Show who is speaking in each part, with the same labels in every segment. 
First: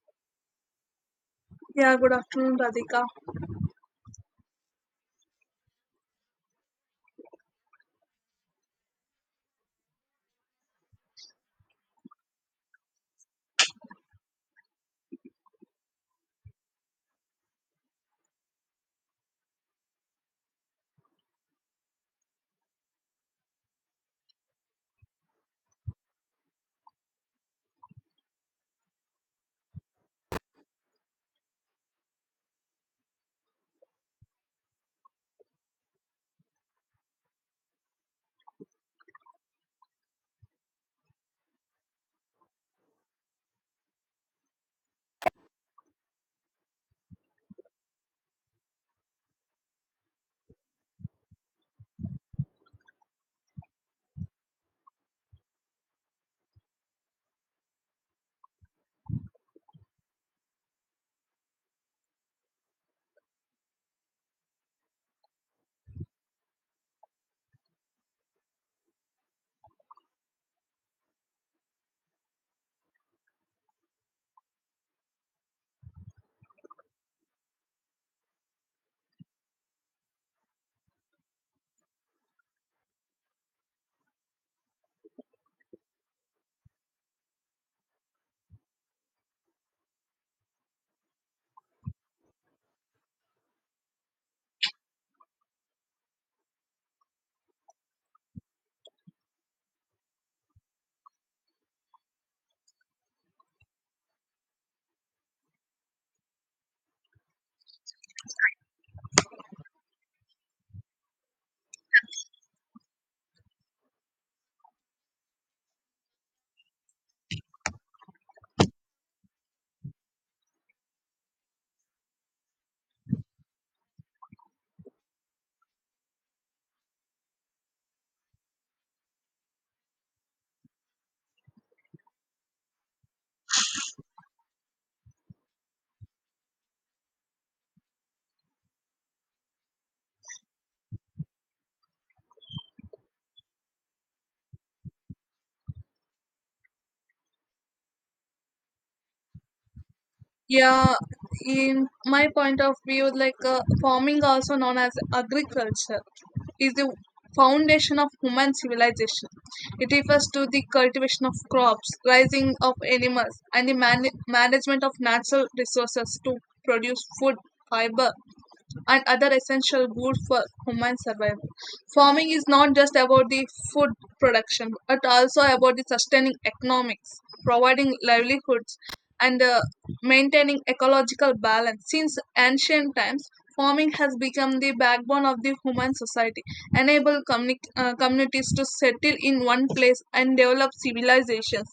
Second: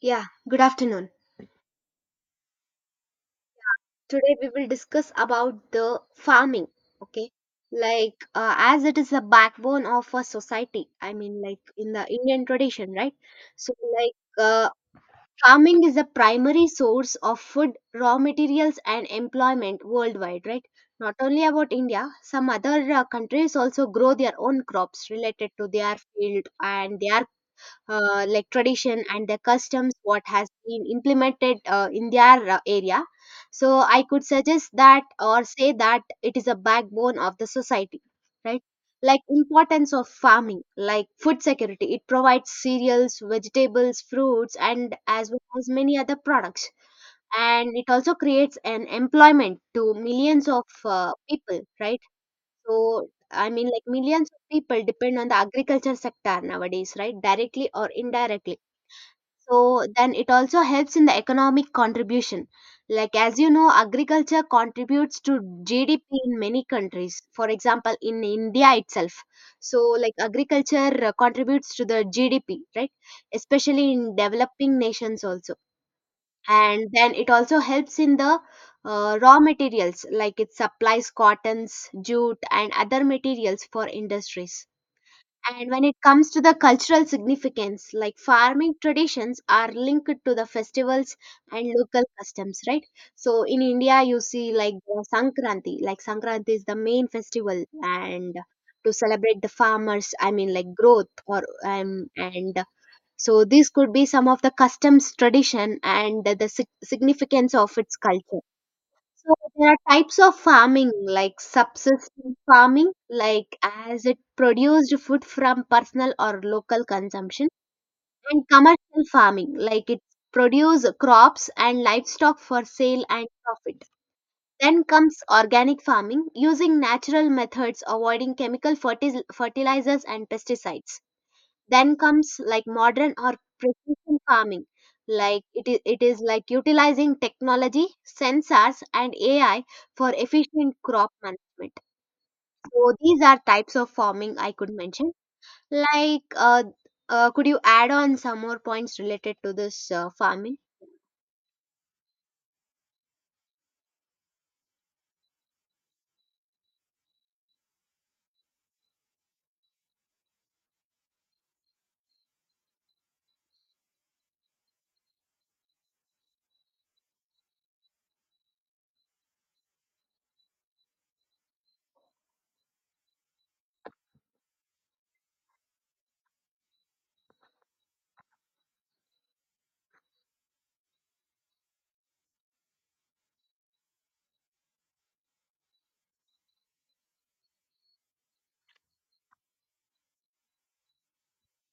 Speaker 1: Yeah, good afternoon.
Speaker 2: Yeah, good afternoon, Radhika.
Speaker 1: Today we will discuss about the farming, okay? Like as it is a backbone of a society. I mean like in the Indian tradition, right? So like farming is a primary source of food, raw materials and employment worldwide, right? Not only about India, some other countries also grow their own crops related to their field and their like tradition and the customs what has been implemented in their area, so I could suggest that or say that it is a backbone of the society, right? Like importance of farming, like food security, it provides cereals, vegetables, fruits and as well as many other products. And it also creates an employment to millions of people, right? So I mean, like millions of people depend on the agriculture sector nowadays, right? Directly or indirectly. So then it also helps in the economic contribution. Like as you know, agriculture contributes to GDP in many countries. For example, in India itself. So like agriculture contributes to the GDP, right? Especially in developing nations also. And then it also helps in the raw materials, like it supplies cottons, jute, and other materials for industries. And when it comes to the cultural significance, like farming traditions are linked to the festivals and local customs, right? So in India, you see like the Sankranti, like Sankranti is the main festival, and to celebrate the farmers, I mean like growth or and so this could be some of the customs, tradition and the significance of its culture. So there are types of farming, like subsistence farming, like as it produced food from personal or local consumption, and commercial farming, like it produce crops and livestock for sale and profit. Then comes organic farming, using natural methods, avoiding chemical fertilizers and pesticides. Then comes like modern or precision farming, like it is like utilizing technology, sensors and AI for efficient crop management. So these are types of farming I could mention. Like could you add on some more points related to this farming?
Speaker 2: Yeah, in my point of view, farming, also known as agriculture, is the foundation of human civilization. It refers to the cultivation of crops, raising of animals, and the management of natural resources to produce food, fiber, and other essential goods for human survival. Farming is not just about the food production, but also about the sustaining economics, providing livelihoods, and maintaining ecological balance. Since ancient times, farming has become the backbone of the human society, enable communities to settle in one place and develop civilizations.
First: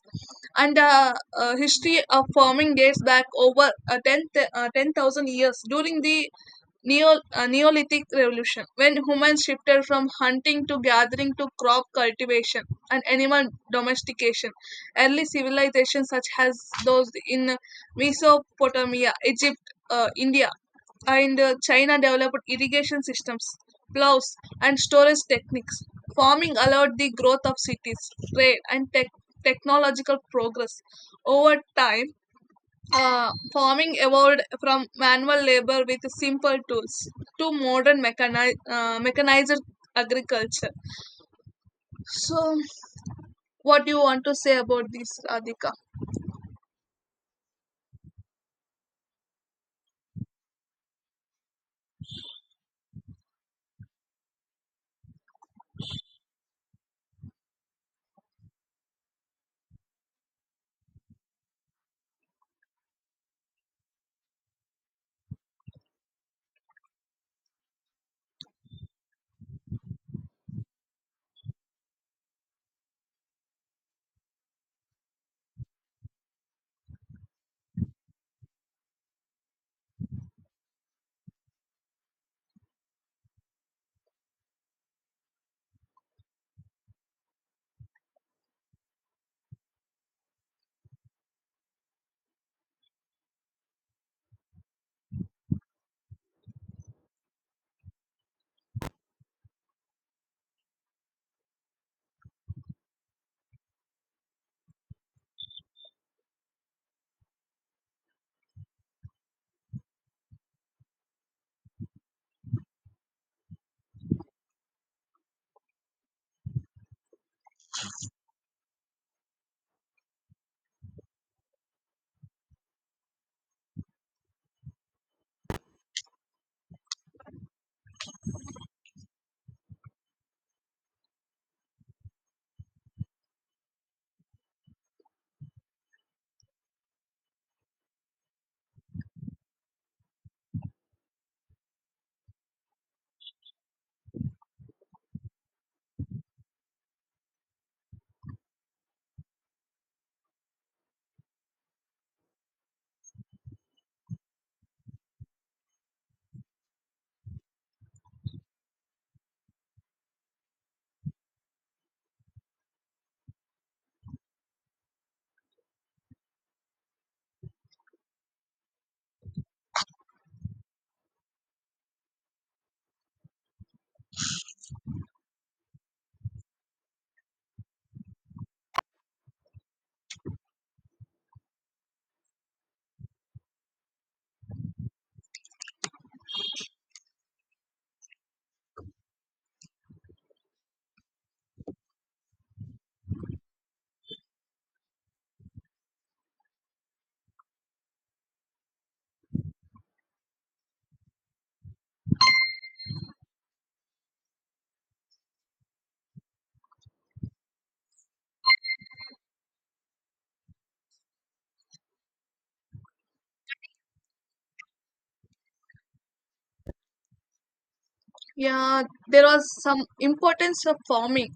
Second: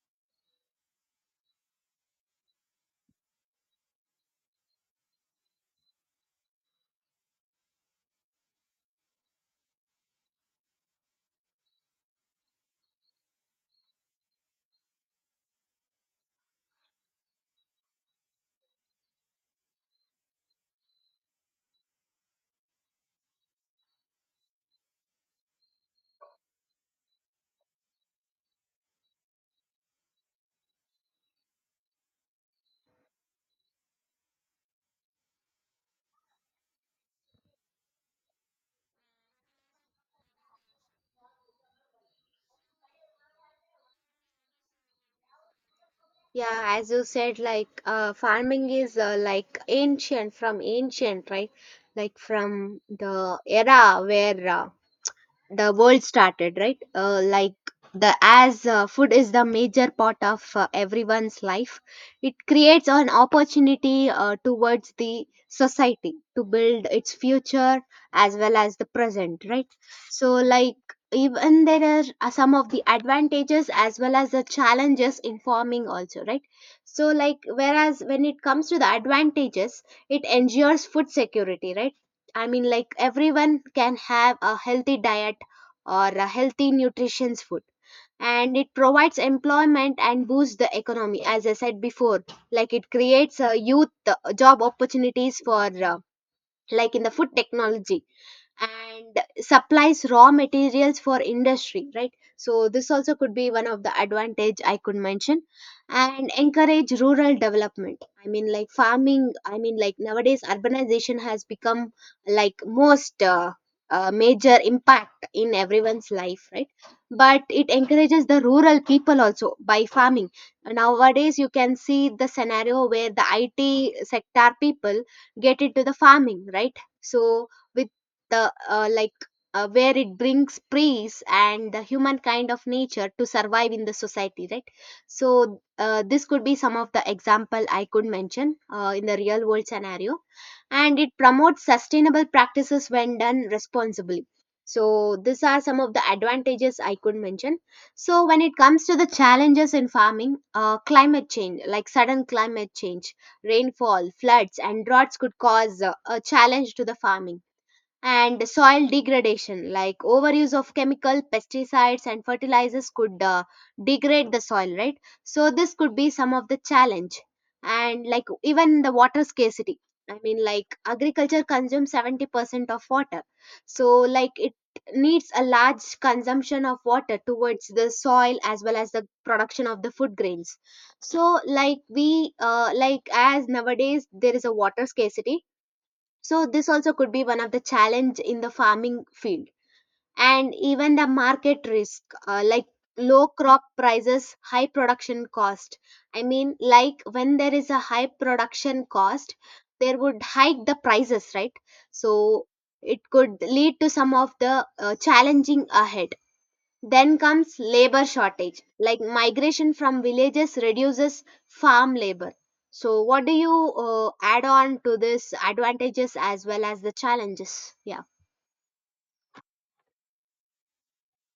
Speaker 2: And History of farming dates back over 10,000 10,000 years, during the Neolithic Revolution, when humans shifted from hunting to gathering to crop cultivation and animal domestication. Early civilizations, such as those in Mesopotamia, Egypt, India, and China, developed irrigation systems, plows, and storage techniques. Farming allowed the growth of cities, trade, and technological progress. Over time, farming evolved from manual labor with simple tools to modern mechanized agriculture. So, what do you want to say about this, Radhika?
Speaker 1: Yeah, as you said, like farming is like ancient, from ancient, right? Like from the era where the world started, right? Like the, as food is the major part of everyone's life, it creates an opportunity towards the society to build its future as well as the present, right? So like even there are some of the advantages as well as the challenges in farming also, right? So like, whereas when it comes to the advantages, it ensures food security, right? I mean, like everyone can have a healthy diet or a healthy nutritious food, and it provides employment and boosts the economy, as I said before. Like it creates youth job opportunities for like in the food technology, and supplies raw materials for industry, right? So this also could be one of the advantage I could mention. And encourage rural development, I mean like farming, I mean like nowadays urbanization has become like most major impact in everyone's life, right? But it encourages the rural people also by farming. Nowadays you can see the scenario where the it sector people get into the farming, right? So with the like where it brings praise and the human kind of nature to survive in the society, right? So this could be some of the example I could mention in the real world scenario. And it promotes sustainable practices when done responsibly. So these are some of the advantages I could mention. So when it comes to the challenges in farming, climate change, like sudden climate change, rainfall, floods and droughts could cause a challenge to the farming. And soil degradation, like overuse of chemical pesticides and fertilizers could degrade the soil, right? So this could be some of the challenge. And like even the water scarcity, I mean like agriculture consumes 70% of water, so like it needs a large consumption of water towards the soil as well as the production of the food grains. So like we like, as nowadays there is a water scarcity, so this also could be one of the challenge in the farming field. And even the market risk, like low crop prices, high production cost. I mean, like when there is a high production cost, there would hike the prices, right? So it could lead to some of the challenging ahead. Then comes labor shortage, like migration from villages reduces farm labor. So, what do you add on to this advantages as well as the challenges? Yeah,
Speaker 2: Yeah, there was some importance of farming.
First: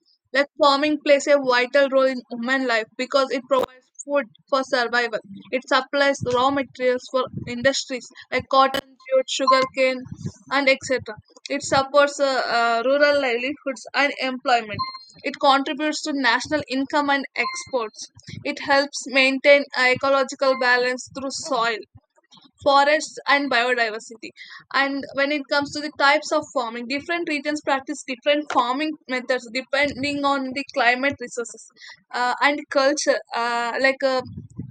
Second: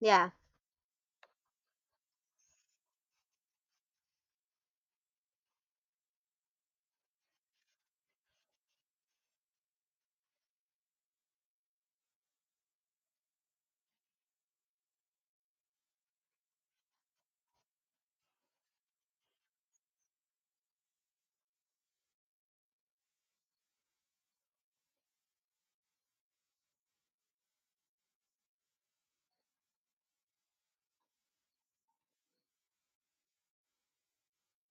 Speaker 1: yeah,
Speaker 2: Like, farming plays a vital role in human life because it provides food for survival. It supplies raw materials for industries like cotton, jute, sugarcane, and etc. It supports rural livelihoods and employment. It contributes to national income and exports. It helps maintain ecological balance through soil, forests, and biodiversity. And when it comes to the types of farming, different regions practice different farming methods depending on the climate, resources, and culture.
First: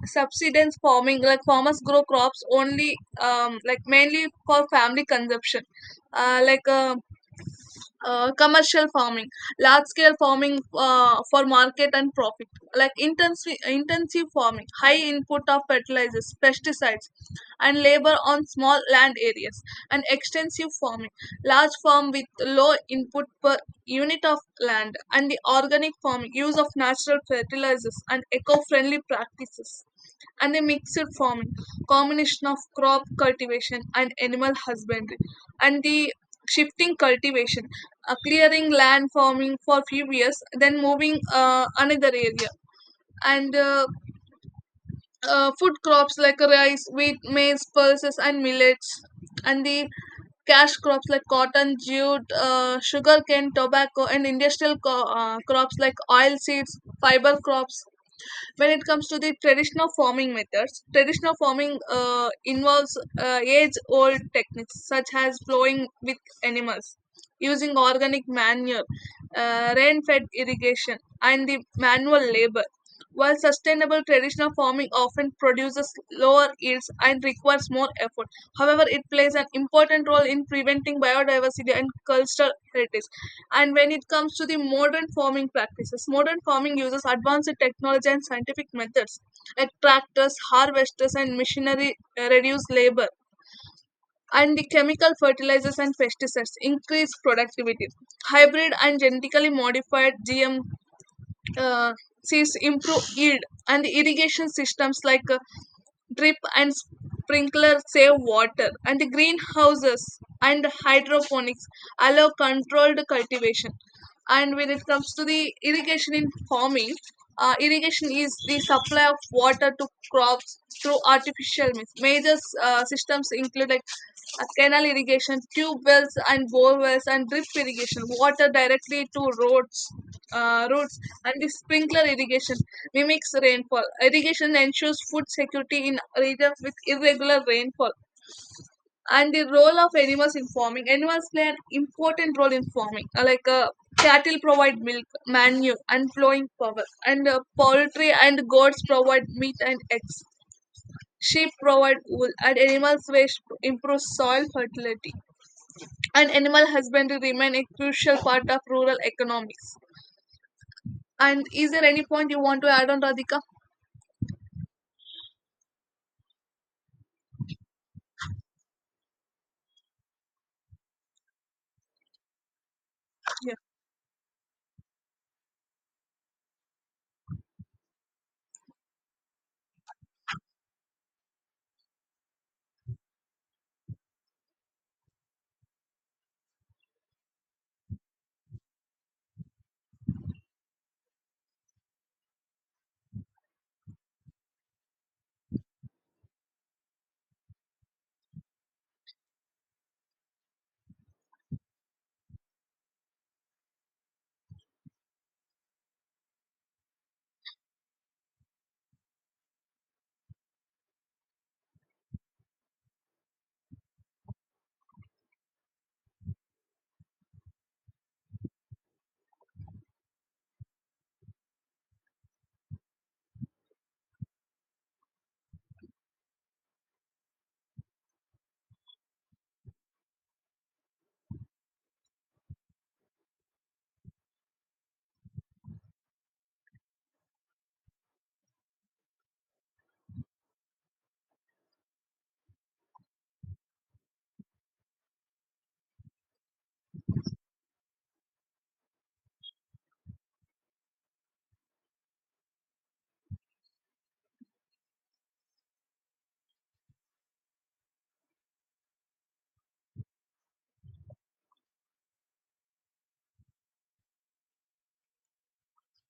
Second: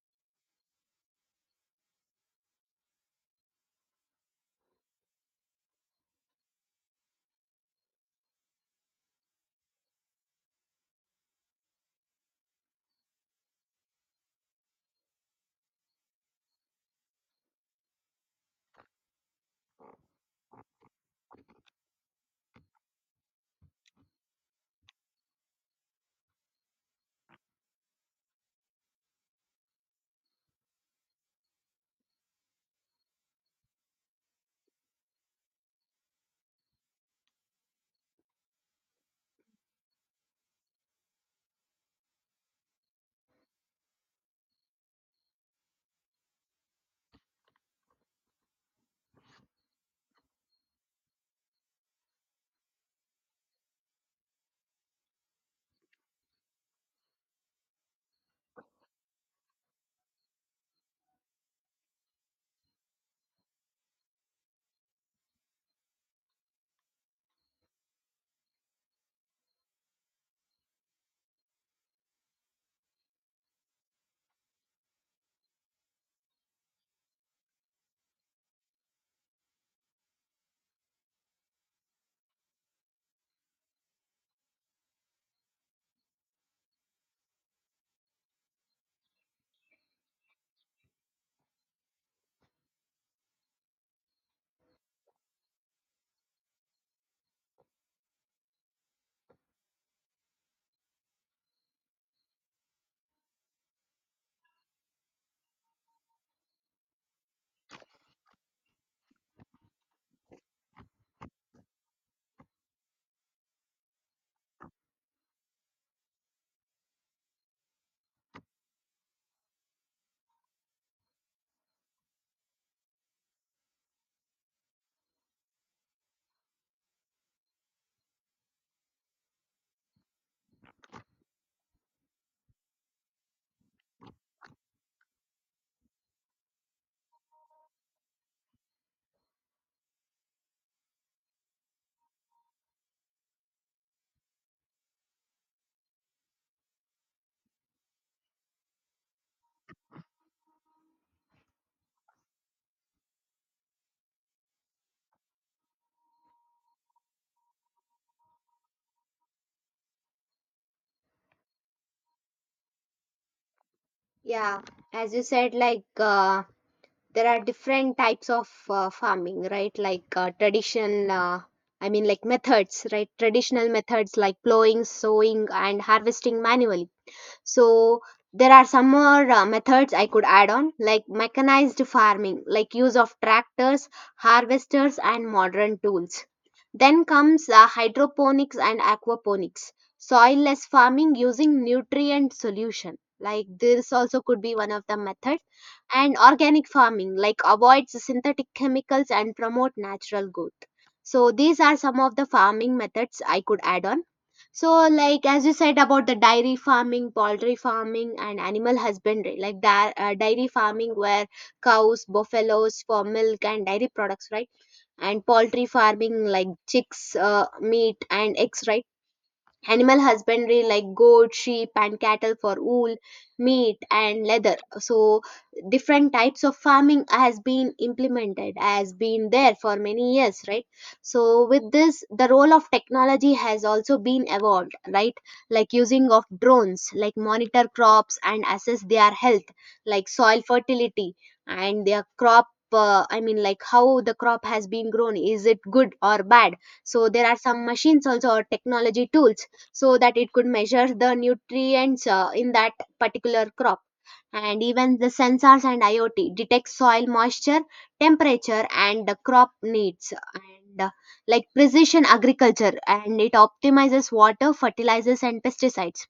Speaker 2: Subsistence farming, like farmers grow crops only like mainly for family consumption. uh, like uh, Commercial farming, large scale farming for market and profit. Like intensive farming, high input of fertilizers, pesticides, and labor on small land areas. And extensive farming, large farm with low input per unit of land. And the organic farming, use of natural fertilizers and eco friendly practices. And the mixed farming, combination of crop cultivation and animal husbandry. And the shifting cultivation, clearing land, farming for few years, then moving another area. And Food crops like rice, wheat, maize, pulses, and millets. And the cash crops like cotton, jute, sugarcane, tobacco, and industrial crops like oil seeds, fiber crops. When it comes to the traditional farming methods, traditional farming involves age old techniques such as plowing with animals, using organic manure, rain fed irrigation, and the manual labor. While sustainable traditional farming often produces lower yields and requires more effort, however, it plays an important role in preventing biodiversity and cultural heritage. And when it comes to the modern farming practices, modern farming uses advanced technology and scientific methods like tractors, harvesters, and machinery reduce labor. And the chemical fertilizers and pesticides increase productivity. Hybrid and genetically modified GM uh, sees improved yield. And irrigation systems like drip and sprinkler save water. And the greenhouses and hydroponics allow controlled cultivation. And when it comes to the irrigation in farming, irrigation is the supply of water to crops through artificial means. Major systems include like canal irrigation, tube wells and bore wells, and drip irrigation, water directly to roads, and the sprinkler irrigation mimics rainfall. Irrigation ensures food security in regions with irregular rainfall. And the role of animals in farming: animals play an important role in farming, cattle provide milk, manure, and flowing power, and poultry and goats provide meat and eggs. Sheep provide wool, and animals' waste improve soil fertility. And animal husbandry remain a crucial part of rural economics. And is there any point you want to add on, Radhika?
Speaker 1: yeah. As you said, like there are different types of farming, right? Like traditional, I mean, like methods, right?
Speaker 2: Yeah.
Speaker 1: Traditional methods like plowing, sowing, and harvesting manually. So there are some more methods I could add on, like mechanized farming, like use of tractors, harvesters, and modern tools. Then comes hydroponics and aquaponics, soilless farming using nutrient solution. Like this also could be one of the method. And organic farming, like avoids synthetic chemicals and promote natural growth. So these are some of the farming methods I could add on. So like, as you said about the dairy farming, poultry farming, and animal husbandry, like dairy farming where cows, buffaloes for milk and dairy products, right? And poultry farming like chicks, meat, and eggs, right? Animal husbandry like goat, sheep and cattle for wool, meat and leather. So different types of farming has been implemented, has been there for many years, right? So with this the role of technology has also been evolved, right? Like using of drones, like monitor crops and assess their health, like soil fertility and their crop, I mean like how the crop has been grown, is it good or bad. So there are some machines also or technology tools, so that it could measure the nutrients in that particular crop. And even the sensors and IoT detect soil moisture, temperature and the crop needs. And like precision agriculture, and it optimizes water, fertilizers and pesticides.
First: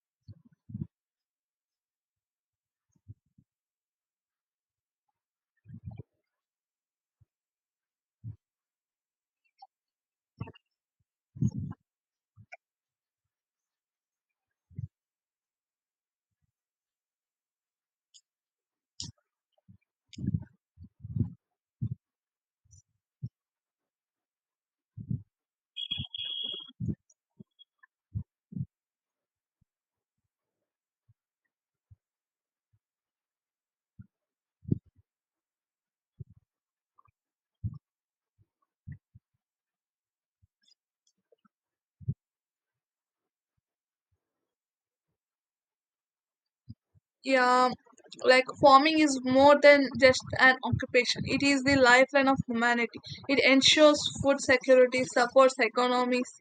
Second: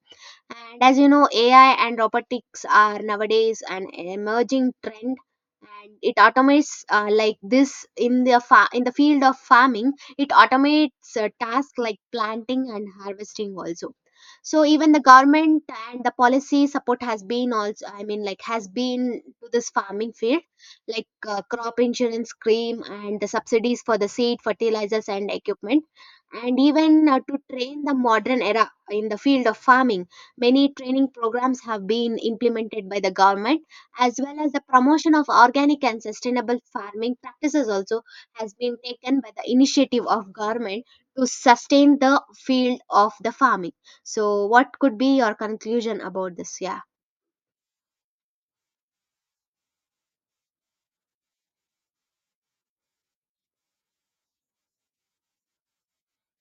Speaker 1: And as you know, AI and robotics are nowadays an emerging trend, and it automates like this, in the in the field of farming. It automates tasks like planting and harvesting also. So even the government and the policy support has been also, I mean, like has been to this farming field, like crop insurance scheme and the subsidies for the seed, fertilizers, and equipment. And even to train the modern era in the field of farming, many training programs have been implemented by the government, as well as the promotion of organic and sustainable farming practices also has been taken by the initiative of government to sustain the field of the farming. So, what could be your conclusion about this? Yeah,
Speaker 2: Yeah, like farming is more than just an occupation. It is the lifeline of humanity. It ensures food security, supports economies,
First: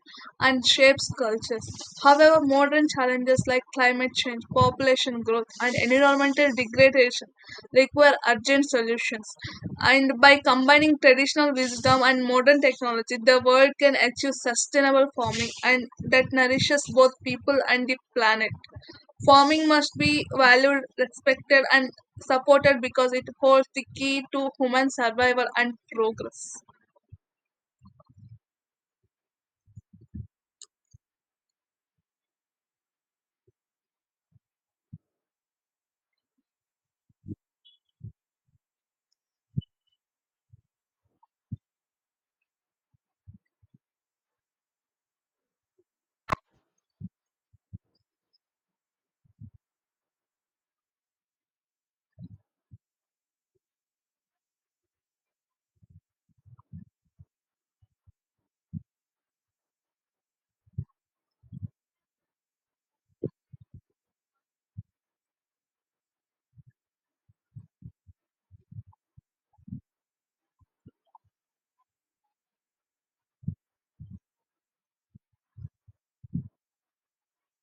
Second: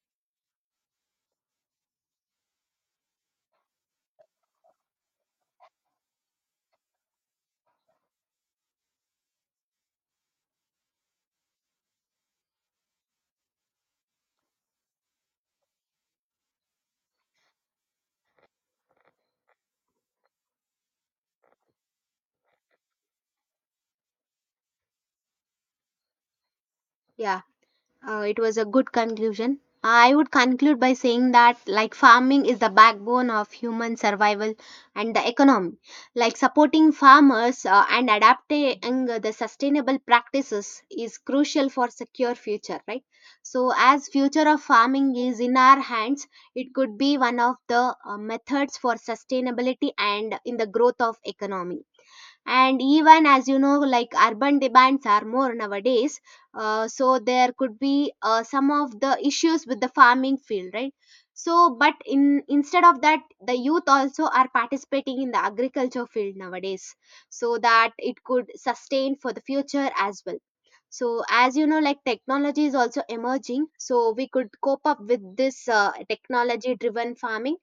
Speaker 2: and shapes cultures. However, modern challenges like climate change, population growth, and environmental degradation require urgent solutions. And by combining traditional wisdom and modern technology, the world can achieve sustainable farming and that nourishes both people and the planet. Farming must be valued, respected, and supported because it holds the key to human survival and progress.
Speaker 1: yeah. It was a good conclusion. I would conclude by saying that, like, farming is the backbone of human survival and the economy. Like, supporting farmers and adapting the sustainable practices is crucial for secure future, right? So, as future of farming is in our hands, it could be one of the methods for sustainability and in the growth of economy. And even as you know, like urban demands are more nowadays, so there could be some of the issues with the farming field, right? So, but in instead of that, the youth also are participating in the agriculture field nowadays, so that it could sustain for the future as well. So, as you know, like technology is also emerging, so we could cope up with this technology-driven farming,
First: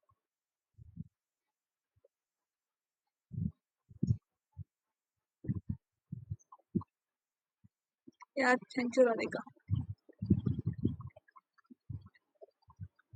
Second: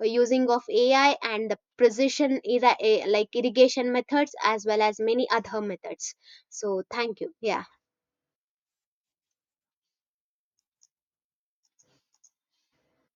Speaker 1: using of AI and the precision like irrigation methods as well as many other methods. So thank you. Yeah.
Speaker 2: Yeah, thank you, Radhika.